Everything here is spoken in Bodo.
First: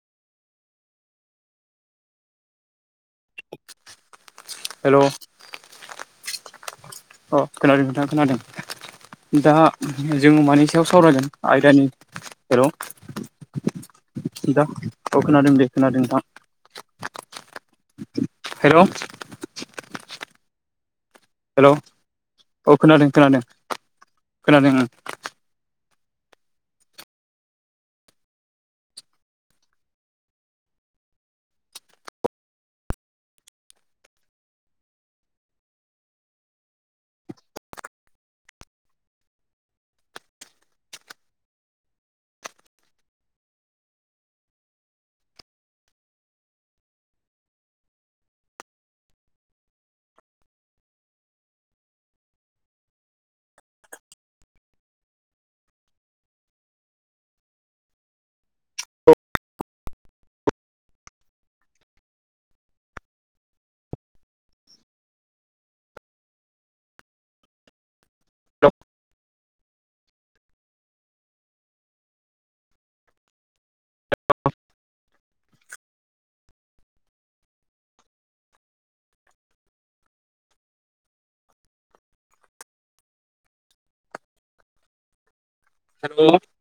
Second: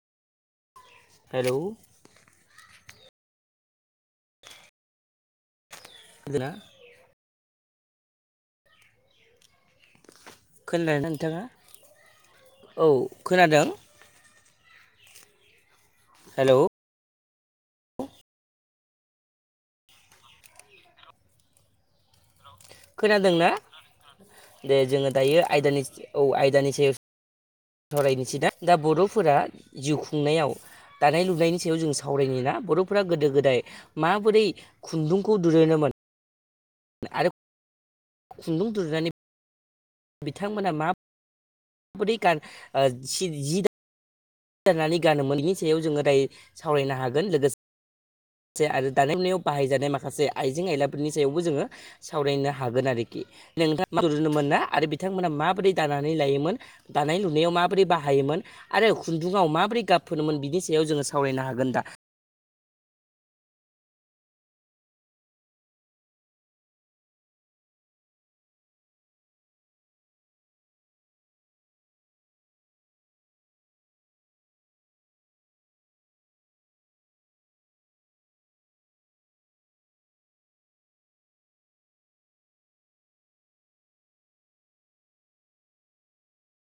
हेलौ हेलौ खोन्दोना अ खोनादों नोंथां खोनादों। दा [unintelligible] जोङो मानि सायाव खोनादोंना सावरायगोन नोंथाङा आयदानि? हेलौ! औ खोनादों दा औ खोनादों दे खोनादों नोंथां। हेलौ हेलौ हेलौ खोनादोंना? खोनादों दे जोङो दायो आयदानिस औ आयदानि सायाव सावरायनिसै दा दा बर'फोरा जिउ खुंनायाव दानाय लुनायनि सायाव जों सावरायनिना बर'फोरा गोदो गोदाय माबोरै खुन्दुं खौ दुरेनोमोन आरो खुन्दुं दुरनानै बिथांमोनहा मा बोरै गार ओ सि जि दा दानानै गानोमोन बिनि सायाव जोङो दायो सावरायनो हागोन लोगोस से आरो दानाय लुनायाव बाहायजानाय माखासे आइजें आयलाफोरनि सायावबो जोङो सावरायनो हागोन आरोखि नोंथां [unintelligible] मोन ना आरो बिथांमोना माबोरै दानानै लायोमोन दानाय लुनायाव माबोरै बाहायोमोन आरो खुन्दुङाव माबोरै गाब फोनोमोन बिनि सायाव जोङो सावरायनो हागोन दा। [unintelligible]